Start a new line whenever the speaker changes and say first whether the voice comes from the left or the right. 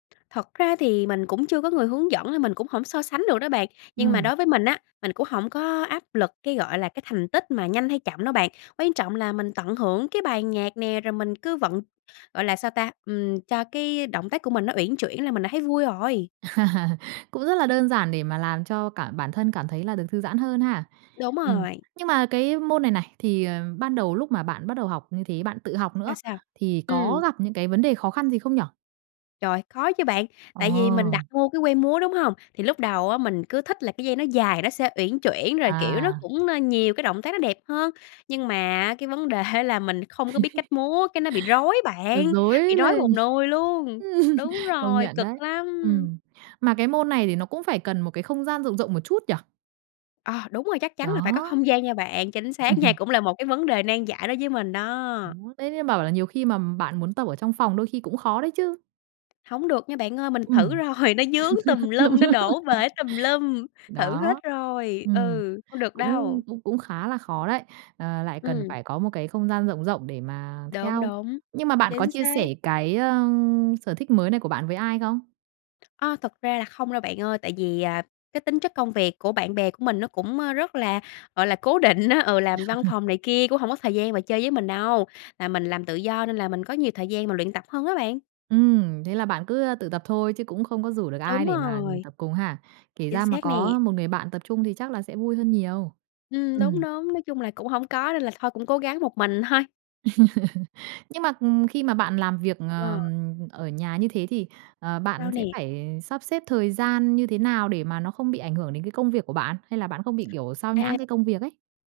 left: Thật ra thì mình cũng chưa có người hướng dẫn nên mình cũng hổng so sánh được đó bạn. Nhưng mà
right: Ừm.
left: đối với mình á, mình cũng hổng có áp lực cái, gọi là, cái thành tích mà nhanh hay chậm đâu bạn, quan trọng là mình tận hưởng cái bài nhạc nè, rồi mình cứ vận gọi là sao ta, ừm, cho cái động tác của mình nó uyển chuyển là mình đã thấy vui rồi.
right: Cũng rất là đơn giản để mà làm cho cả bản thân cảm thấy là được thư giãn hơn ha.
left: Đúng
right: Ừm.
left: rồi.
right: Nhưng mà cái môn này này, thì, à, ban đầu lúc mà bạn bắt đầu học như thế, bạn tự học nữa,
left: Ra sao?
right: thì có
left: Ừm.
right: gặp những cái vấn đề khó khăn gì không nhỉ?
left: Trời, khó chứ bạn, tại vì mình
right: Ờ.
left: đặt mua cái que múa, đúng hông? Thì lúc đầu á, mình cứ thích là cái dây nó dài nó sẽ uyển chuyển rồi, kiểu, nó
right: À.
left: cũng, a, nhiều cái động tác nó đẹp hơn, nhưng mà á, cái vấn đề á, là mình không có biết cách múa cái nó bị rối
right: Ờ,
left: bạn,
right: rối
left: bị rối
right: lên.
left: một
right: Ừm.
left: nùi luôn. Đúng
right: Công
left: rồi,
right: nhận
left: cực
right: đấy.
left: lắm.
right: Ừm, mà cái môn này thì nó cũng phải cần một cái không gian rộng rộng một chút nhỉ?
left: Ờ, đúng rồi, chắc chắn là phải có
right: Đó.
left: không gian nha bạn. Chính xác nha, cũng là một cái vấn đề nan giải đối với mình
right: Đó,
left: đó.
right: đấy thế bảo là nhiều khi mà bạn muốn tập ở trong phòng đôi khi cũng khó đấy chứ.
left: Hổng được nha bạn ơi, mình thử
right: Ừm.
left: rồi, nó vướng tùm
right: Nó vướng.
left: lum, nó đổ bể tùm lum. Thử hết
right: Đó.
left: rồi,
right: Ừm.
left: ừ, không được
right: Cũng
left: đâu.
right: cũng cũng khá là khó đấy, ờ, lại cần
left: Ừm.
right: phải có một cái không gian rộng rộng để mà
left: Đúng,
right: theo.
left: đúng.
right: Nhưng mà bạn có
left: Chính
right: chia sẻ
left: xác.
right: cái, a, sở thích mới này của bạn với ai không?
left: A, thực ra là không đâu bạn ơi, tại vì, à, cái tính chất công việc của bạn bè của mình nó cũng, a, rất là, gọi là, cố định á. Ừ, làm văn phòng này kia cũng hổng có thời gian mà chơi với mình đâu, là mình làm tự do nên là mình có nhiều thời gian mà luyện tập hơn á bạn.
right: Ừm, thế là bạn cứ, a, tự tập thôi chứ cũng không có rủ được ai
left: Đúng
right: để mà, ừm,
left: rồi.
right: tập cùng ha? Kể
left: Chính
right: ra mà
left: xác nè.
right: có một người bạn tập chung thì chắc là sẽ vui hơn nhiều.
left: Ừm, đúng,
right: Ừm.
left: đúng, nói chung là cũng hổng có nên là thôi cũng cố gắng một mình thôi.
right: Nhưng mà, ừm, khi mà bạn làm việc, ờ,
left: Ờ.
right: ở nhà như thế thì, ờ,
left: Sao
right: bạn sẽ
left: nè?
right: phải sắp xếp thời gian như thế nào để mà nó không bị ảnh hưởng đến cái công việc của bạn, hay là bạn không bị, kiểu, sao nhãng
left: À.
right: cái công việc ấy?